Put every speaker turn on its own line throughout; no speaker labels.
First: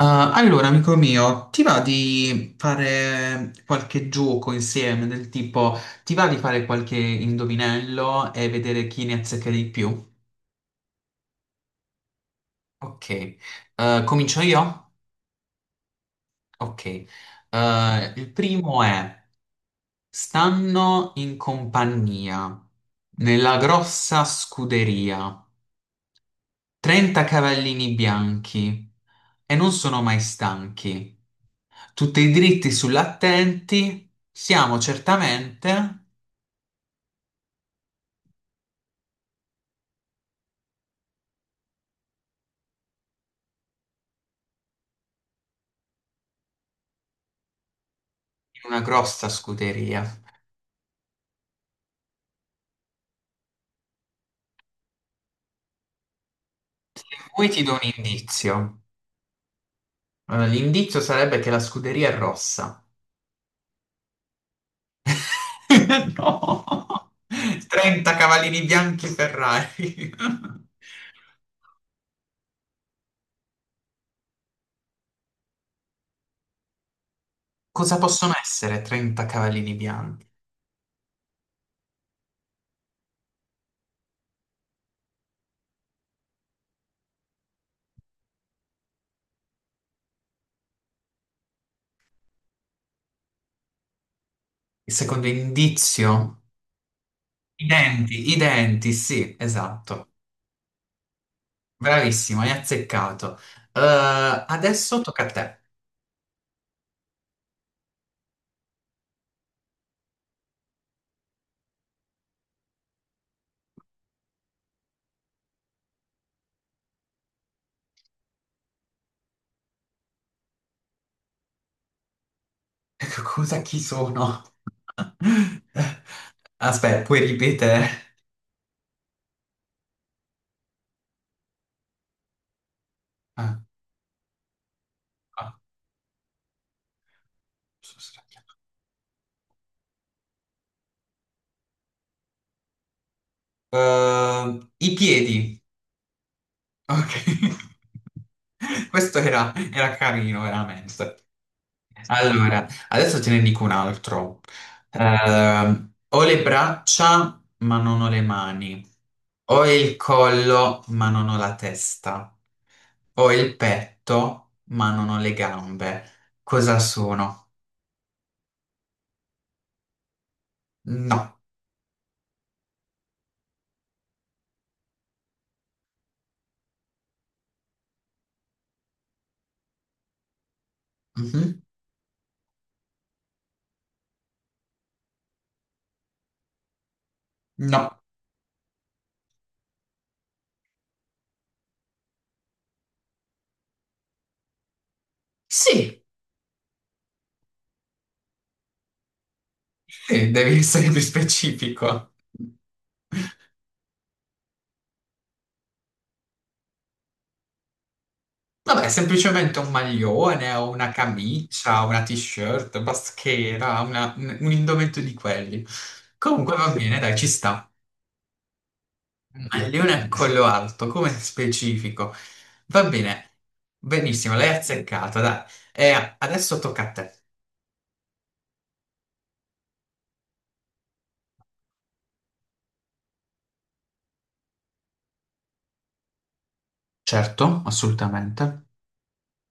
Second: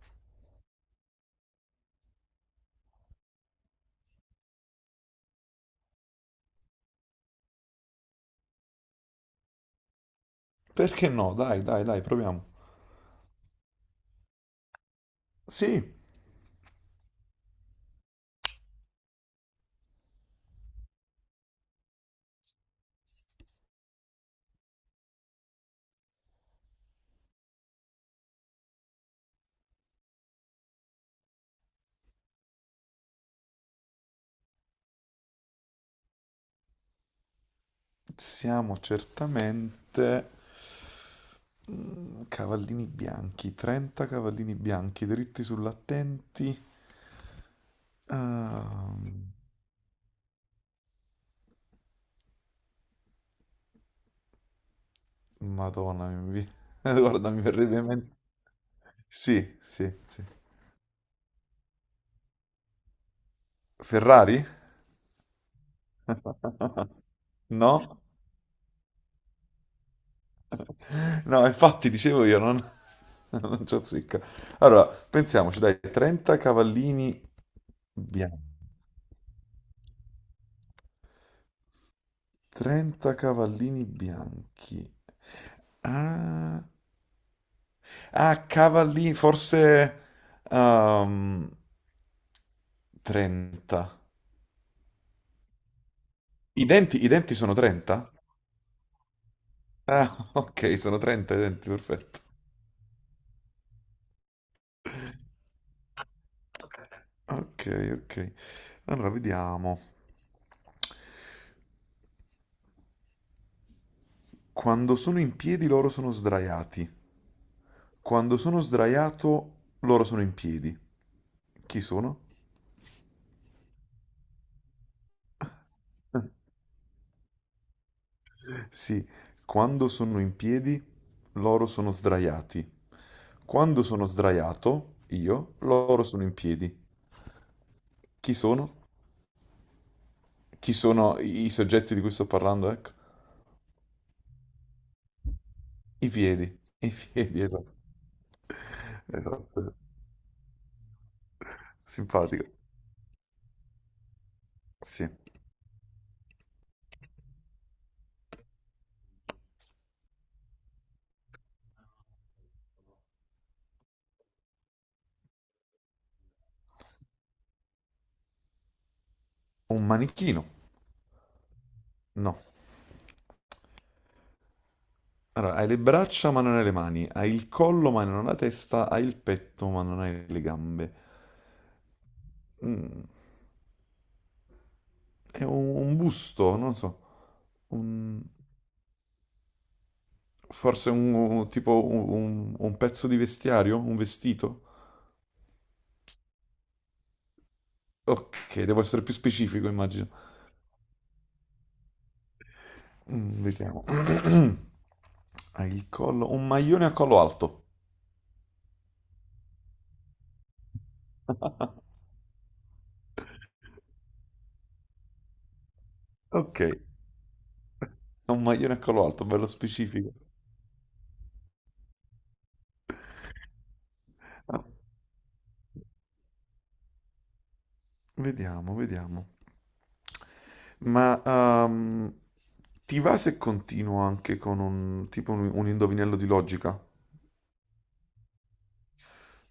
Ah, allora, amico mio, ti va di fare qualche gioco insieme del tipo, ti va di fare qualche indovinello e vedere chi ne azzecca di più?
Perché no? Dai, dai, dai, proviamo.
Ok. Comincio io?
Sì,
Ok. Il primo è, stanno in compagnia, nella grossa scuderia, 30 cavallini bianchi e non sono mai stanchi, tutti dritti sull'attenti, siamo certamente
siamo certamente cavallini bianchi, 30 cavallini bianchi dritti sull'attenti.
in una
Ah,
grossa scuderia. In
Madonna, guarda, mi
cui ti do
verrebbe
un
in mente.
indizio.
Sì, sì, sì.
L'indizio sarebbe che la scuderia è rossa.
Ferrari?
No!
No?
30 cavallini bianchi Ferrari.
No, infatti dicevo io, non, non c'ho zicca. Allora, pensiamoci, dai, 30 cavallini
Cosa possono
bianchi.
essere 30 cavallini bianchi?
30 cavallini bianchi. Ah, ah, cavallini, forse ehm, 30.
Il secondo indizio?
I denti sono 30?
I denti, sì, esatto.
Ah, ok, sono 30 i denti, perfetto.
Bravissimo, hai azzeccato. Adesso tocca a te.
Ok, ok. Allora, vediamo. Quando sono in piedi loro sono sdraiati. Quando sono sdraiato loro sono in piedi. Chi sono?
Cosa chi sono? Aspetta, puoi ripetere?
Sì, quando sono in piedi, loro sono sdraiati.
Ah,
Quando sono sdraiato,
ah,
io, loro sono in piedi.
sono
Chi
sbagliato.
sono? Chi sono i soggetti di cui sto parlando? Ecco.
I piedi.
I piedi. I
Ok.
piedi, esatto.
Questo era,
Esatto.
era carino, veramente.
Simpatico.
Allora, adesso te ne dico un altro.
Sì.
Ho le braccia, ma non ho le mani. Ho il collo, ma non ho la testa. Ho il petto, ma non ho le gambe. Cosa sono?
Un manichino.
No.
No. Allora, hai le braccia ma non hai le mani, hai il collo ma non hai la testa, hai il petto ma non hai le gambe.
Mhm.
Mm, è un busto, non lo so.
No.
Un, forse un, tipo un, un pezzo di vestiario? Un vestito?
Sì,
Ok, devo essere più specifico, immagino.
sì, devi essere più specifico.
Mm, vediamo. Ha il collo. Un maglione a collo alto.
Vabbè, semplicemente un maglione o una camicia, una t-shirt, baschera, un indumento di quelli. Comunque
Ok.
va bene, dai, ci sta.
Ha un maglione a collo alto, bello
Maglione a
specifico.
collo alto, come specifico. Va bene, benissimo, l'hai
Ah,
azzeccata, dai. E adesso tocca a te.
vediamo, vediamo. Ma ti va se continuo anche con un tipo un indovinello di logica?
Certo, assolutamente.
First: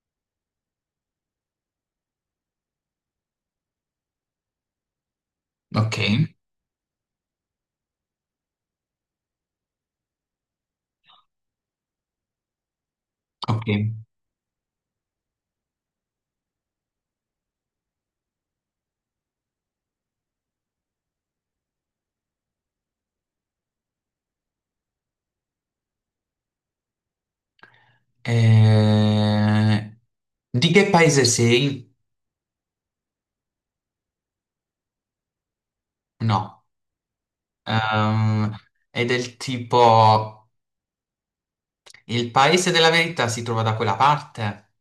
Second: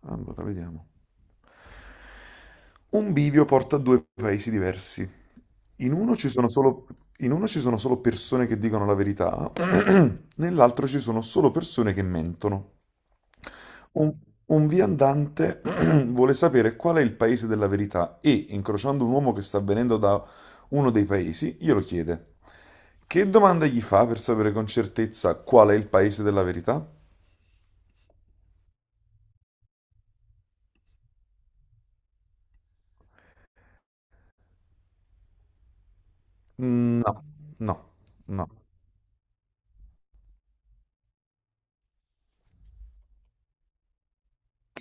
Allora, vediamo. Un bivio porta a due paesi diversi. In
Ok,
uno ci sono solo, in uno ci sono solo persone che dicono la verità, nell'altro ci sono solo persone che mentono.
ok.
Un, un viandante vuole sapere qual è il paese della verità e, incrociando un uomo che sta venendo da uno dei paesi, glielo chiede. Che domanda gli fa per sapere con certezza qual è il paese della verità?
Eh, Di che paese sei? No.
Mm, no, no, no.
Ehm, è del tipo il paese della verità si trova da quella parte?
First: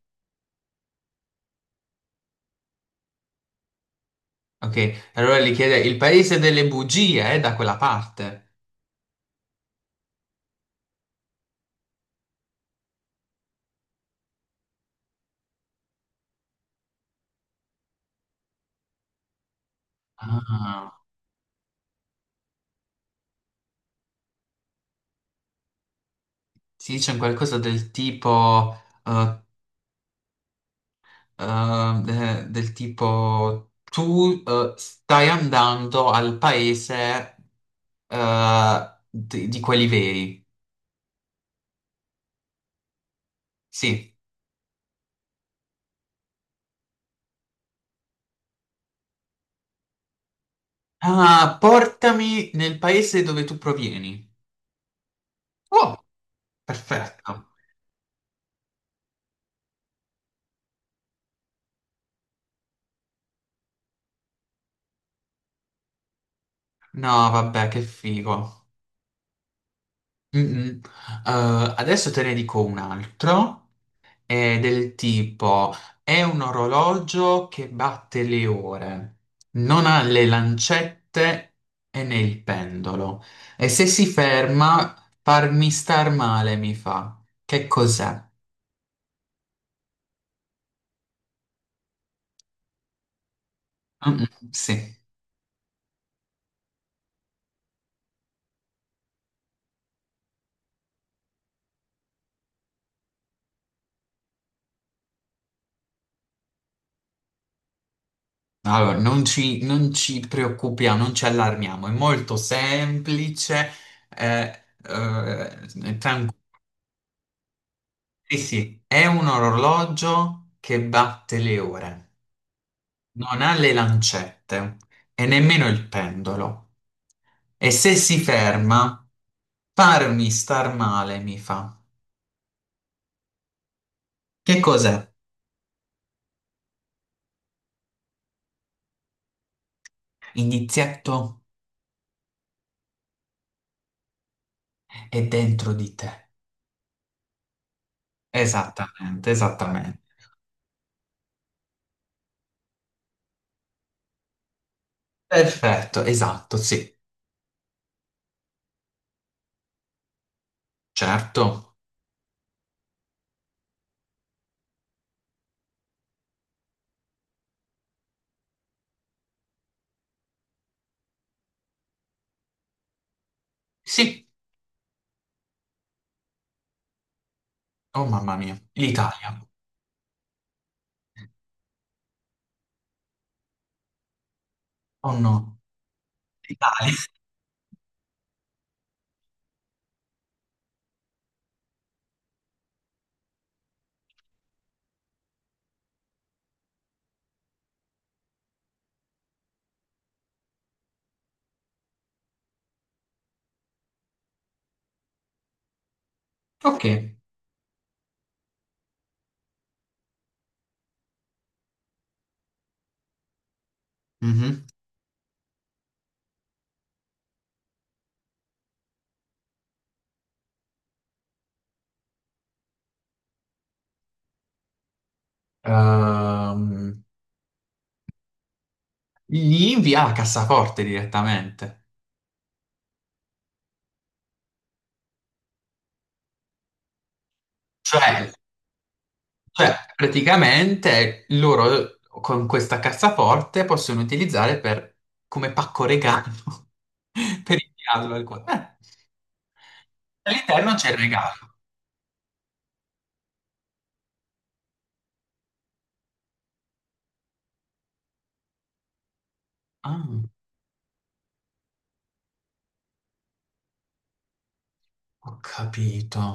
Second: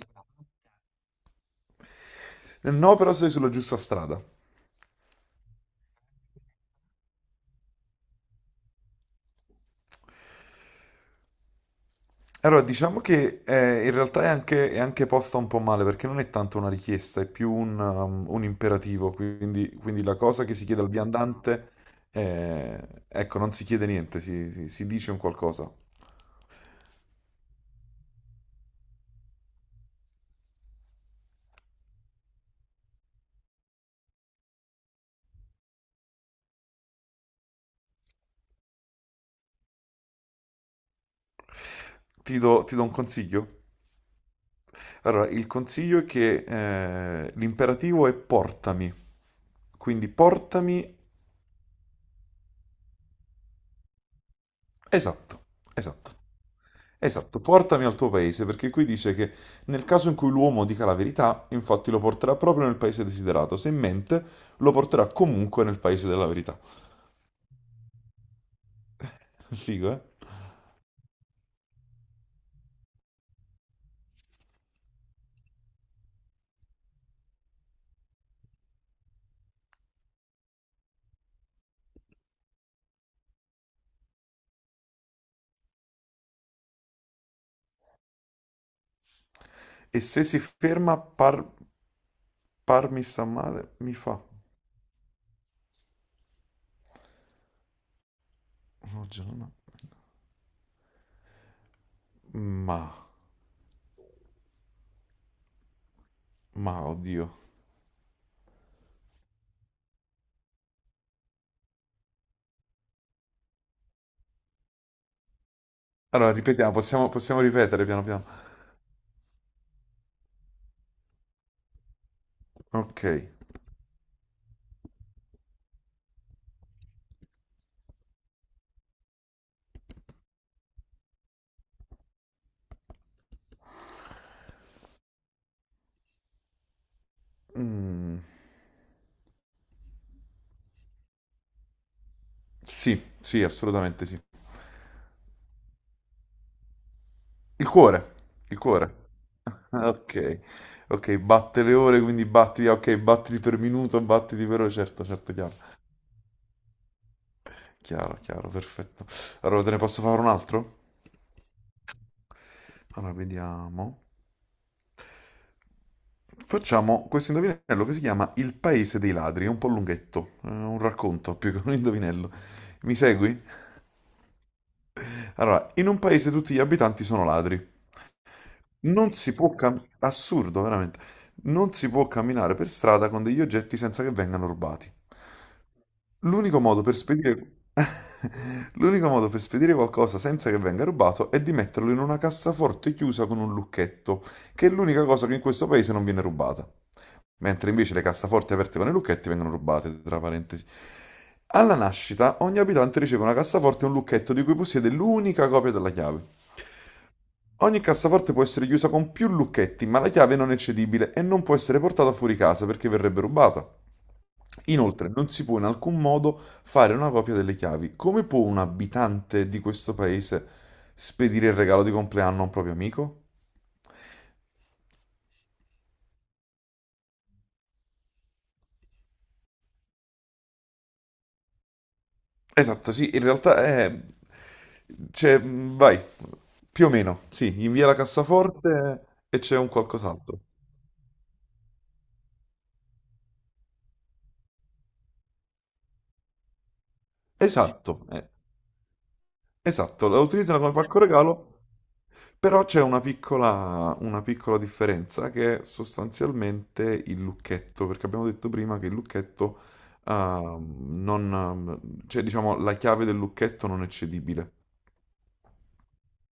No, però sei sulla giusta strada.
Ok, allora gli chiede, il paese delle bugie è da quella parte?
Allora, diciamo che in realtà è anche posta un po' male perché non è tanto una richiesta, è più un, un imperativo. Quindi la cosa che si chiede al
Ah,
viandante, ecco, non si chiede niente, si, si dice un qualcosa.
si dice un qualcosa del tipo, eh, del tipo, tu stai andando al paese di quelli veri.
Ti do un consiglio?
Sì.
Allora, il consiglio è che l'imperativo è portami. Quindi portami.
Ah, portami nel paese dove tu provieni.
Esatto,
Oh,
esatto. Esatto,
perfetto.
portami al tuo paese, perché qui dice che nel caso in cui l'uomo dica la verità, infatti lo porterà proprio nel paese desiderato, se mente lo porterà comunque nel paese della verità.
No, vabbè, che figo.
Figo, eh?
Mm-mm. Adesso te ne dico un altro, è del tipo, è un orologio che batte le ore, non ha le lancette e né il pendolo, e se si ferma, farmi star male mi fa. Che cos'è?
E se si ferma, parmi sta male, mi fa...
Mm-mm, sì.
Oggi non ho- Ma, ma, oddio.
Allora, non ci preoccupiamo, non ci allarmiamo, è molto semplice,
Allora,
tranquillo.
ripetiamo, possiamo, possiamo ripetere piano piano.
Sì, sì, è un orologio che batte le ore,
Ok.
non ha le lancette e nemmeno il pendolo. E se si ferma, farmi star male mi fa. Che cos'è?
Mm,
Inizietto
sì, sì, assolutamente sì.
è dentro di te.
Il cuore, il cuore.
Esattamente, esattamente.
Ok, ok, batte le ore, quindi batti, ok, battiti per minuto, battiti per ore, certo, certo, chiaro,
Perfetto, esatto, sì,
chiaro, chiaro, perfetto. Allora, te ne posso fare un altro?
certo.
Allora, vediamo. Facciamo questo indovinello che si chiama Il paese dei ladri, è un po' lunghetto, è un racconto più che un indovinello. Mi segui?
Sì,
Allora, in un paese tutti gli abitanti sono ladri.
oh mamma mia,
Non
l'Italia.
si può camminare, assurdo, veramente, non si può camminare per strada con degli oggetti senza che vengano rubati.
Oh no,
L'unico modo
l'Italia.
per spedire... L'unico modo per spedire qualcosa senza che venga rubato è di metterlo in una cassaforte chiusa con un lucchetto, che è l'unica cosa che in questo paese non viene rubata. Mentre invece le cassaforti aperte con i lucchetti vengono rubate, tra parentesi. Alla nascita, ogni abitante riceve una cassaforte e un lucchetto di cui possiede l'unica copia della chiave.
Ok.
Ogni cassaforte può essere chiusa con più lucchetti, ma la chiave non è cedibile e non può essere portata fuori casa perché verrebbe rubata.
Mhm.
Inoltre, non si può in alcun modo fare una copia delle chiavi. Come può un abitante di questo paese spedire il regalo di compleanno a un proprio amico?
Ehm, Gli invia la cassaforte direttamente.
Esatto, sì, in realtà è... Cioè, vai, più o meno, sì, invia la
Cioè, sì,
cassaforte e c'è un
cioè,
qualcos'altro.
praticamente loro con questa cassaforte possono utilizzare per- come pacco regalo per
Esatto,
inviarlo al qua.
esatto, la utilizzano come
All'interno c'è il
pacco regalo,
regalo.
però c'è una piccola differenza che è sostanzialmente il lucchetto, perché abbiamo detto prima che il lucchetto,
Ah,
ehm, non, cioè diciamo la chiave del lucchetto non è cedibile.
ho capito.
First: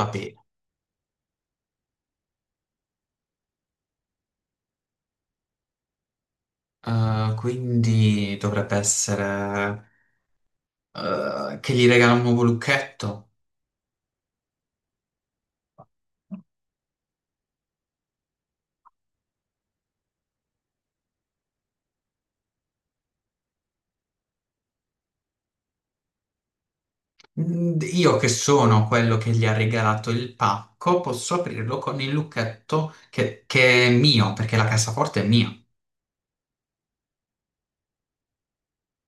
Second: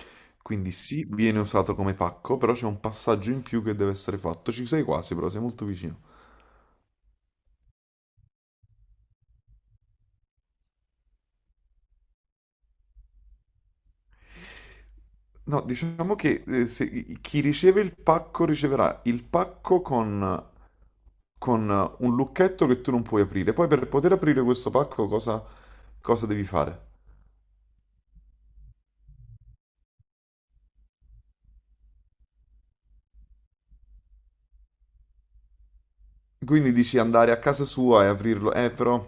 Va bene.
Quindi sì, viene usato come pacco, però c'è un passaggio in più che deve essere fatto. Ci sei quasi, però sei molto vicino.
Quindi dovrebbe essere che gli regala un nuovo lucchetto.
No, diciamo che chi riceve il pacco riceverà il pacco con un lucchetto che tu non puoi aprire. Poi per poter aprire questo pacco cosa, cosa devi fare?
Mm, io che sono quello che gli ha regalato il pacco, posso aprirlo con il lucchetto che è mio, perché la cassaforte è mia.
Quindi dici andare a casa sua e aprirlo. Però,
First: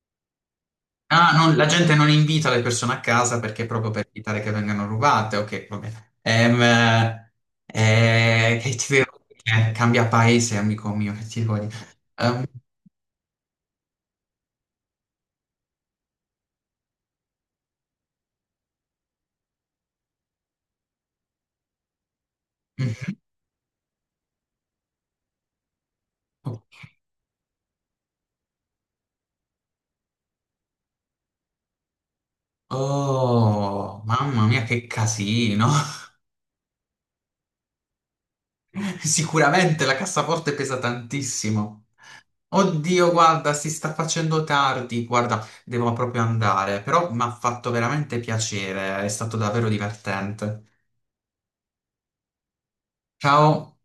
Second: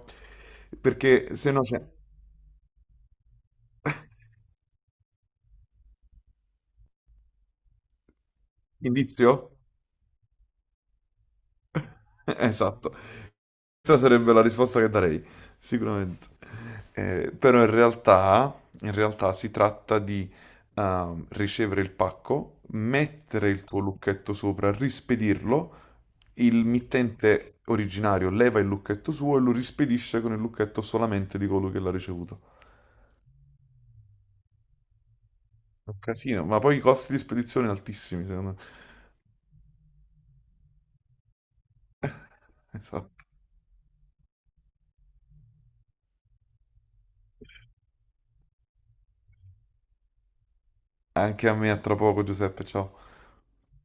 Ah,
perché se
non-
no
la
c'è...
gente non invita le persone a casa perché proprio per evitare che vengano rubate. Ok, va bene. Che ti devo
Indizio?
dire? Cambia paese, amico mio, che ti devo dire? Ehm,
Esatto. Questa sarebbe la risposta che darei, sicuramente. Però in realtà si tratta di ricevere il pacco,
mhm.
mettere il tuo lucchetto sopra, rispedirlo, il mittente originario leva il lucchetto suo e lo rispedisce con il lucchetto solamente di colui che l'ha ricevuto.
Oh, mamma mia, che casino!
È un casino, ma poi i costi di spedizione altissimi, secondo me.
Sicuramente la cassaforte pesa tantissimo. Oddio,
Esatto.
guarda, si sta facendo tardi, guarda, devo proprio andare, però mi ha fatto veramente piacere, è stato davvero divertente.
Anche a me, a tra poco, Giuseppe, ciao.
Ciao.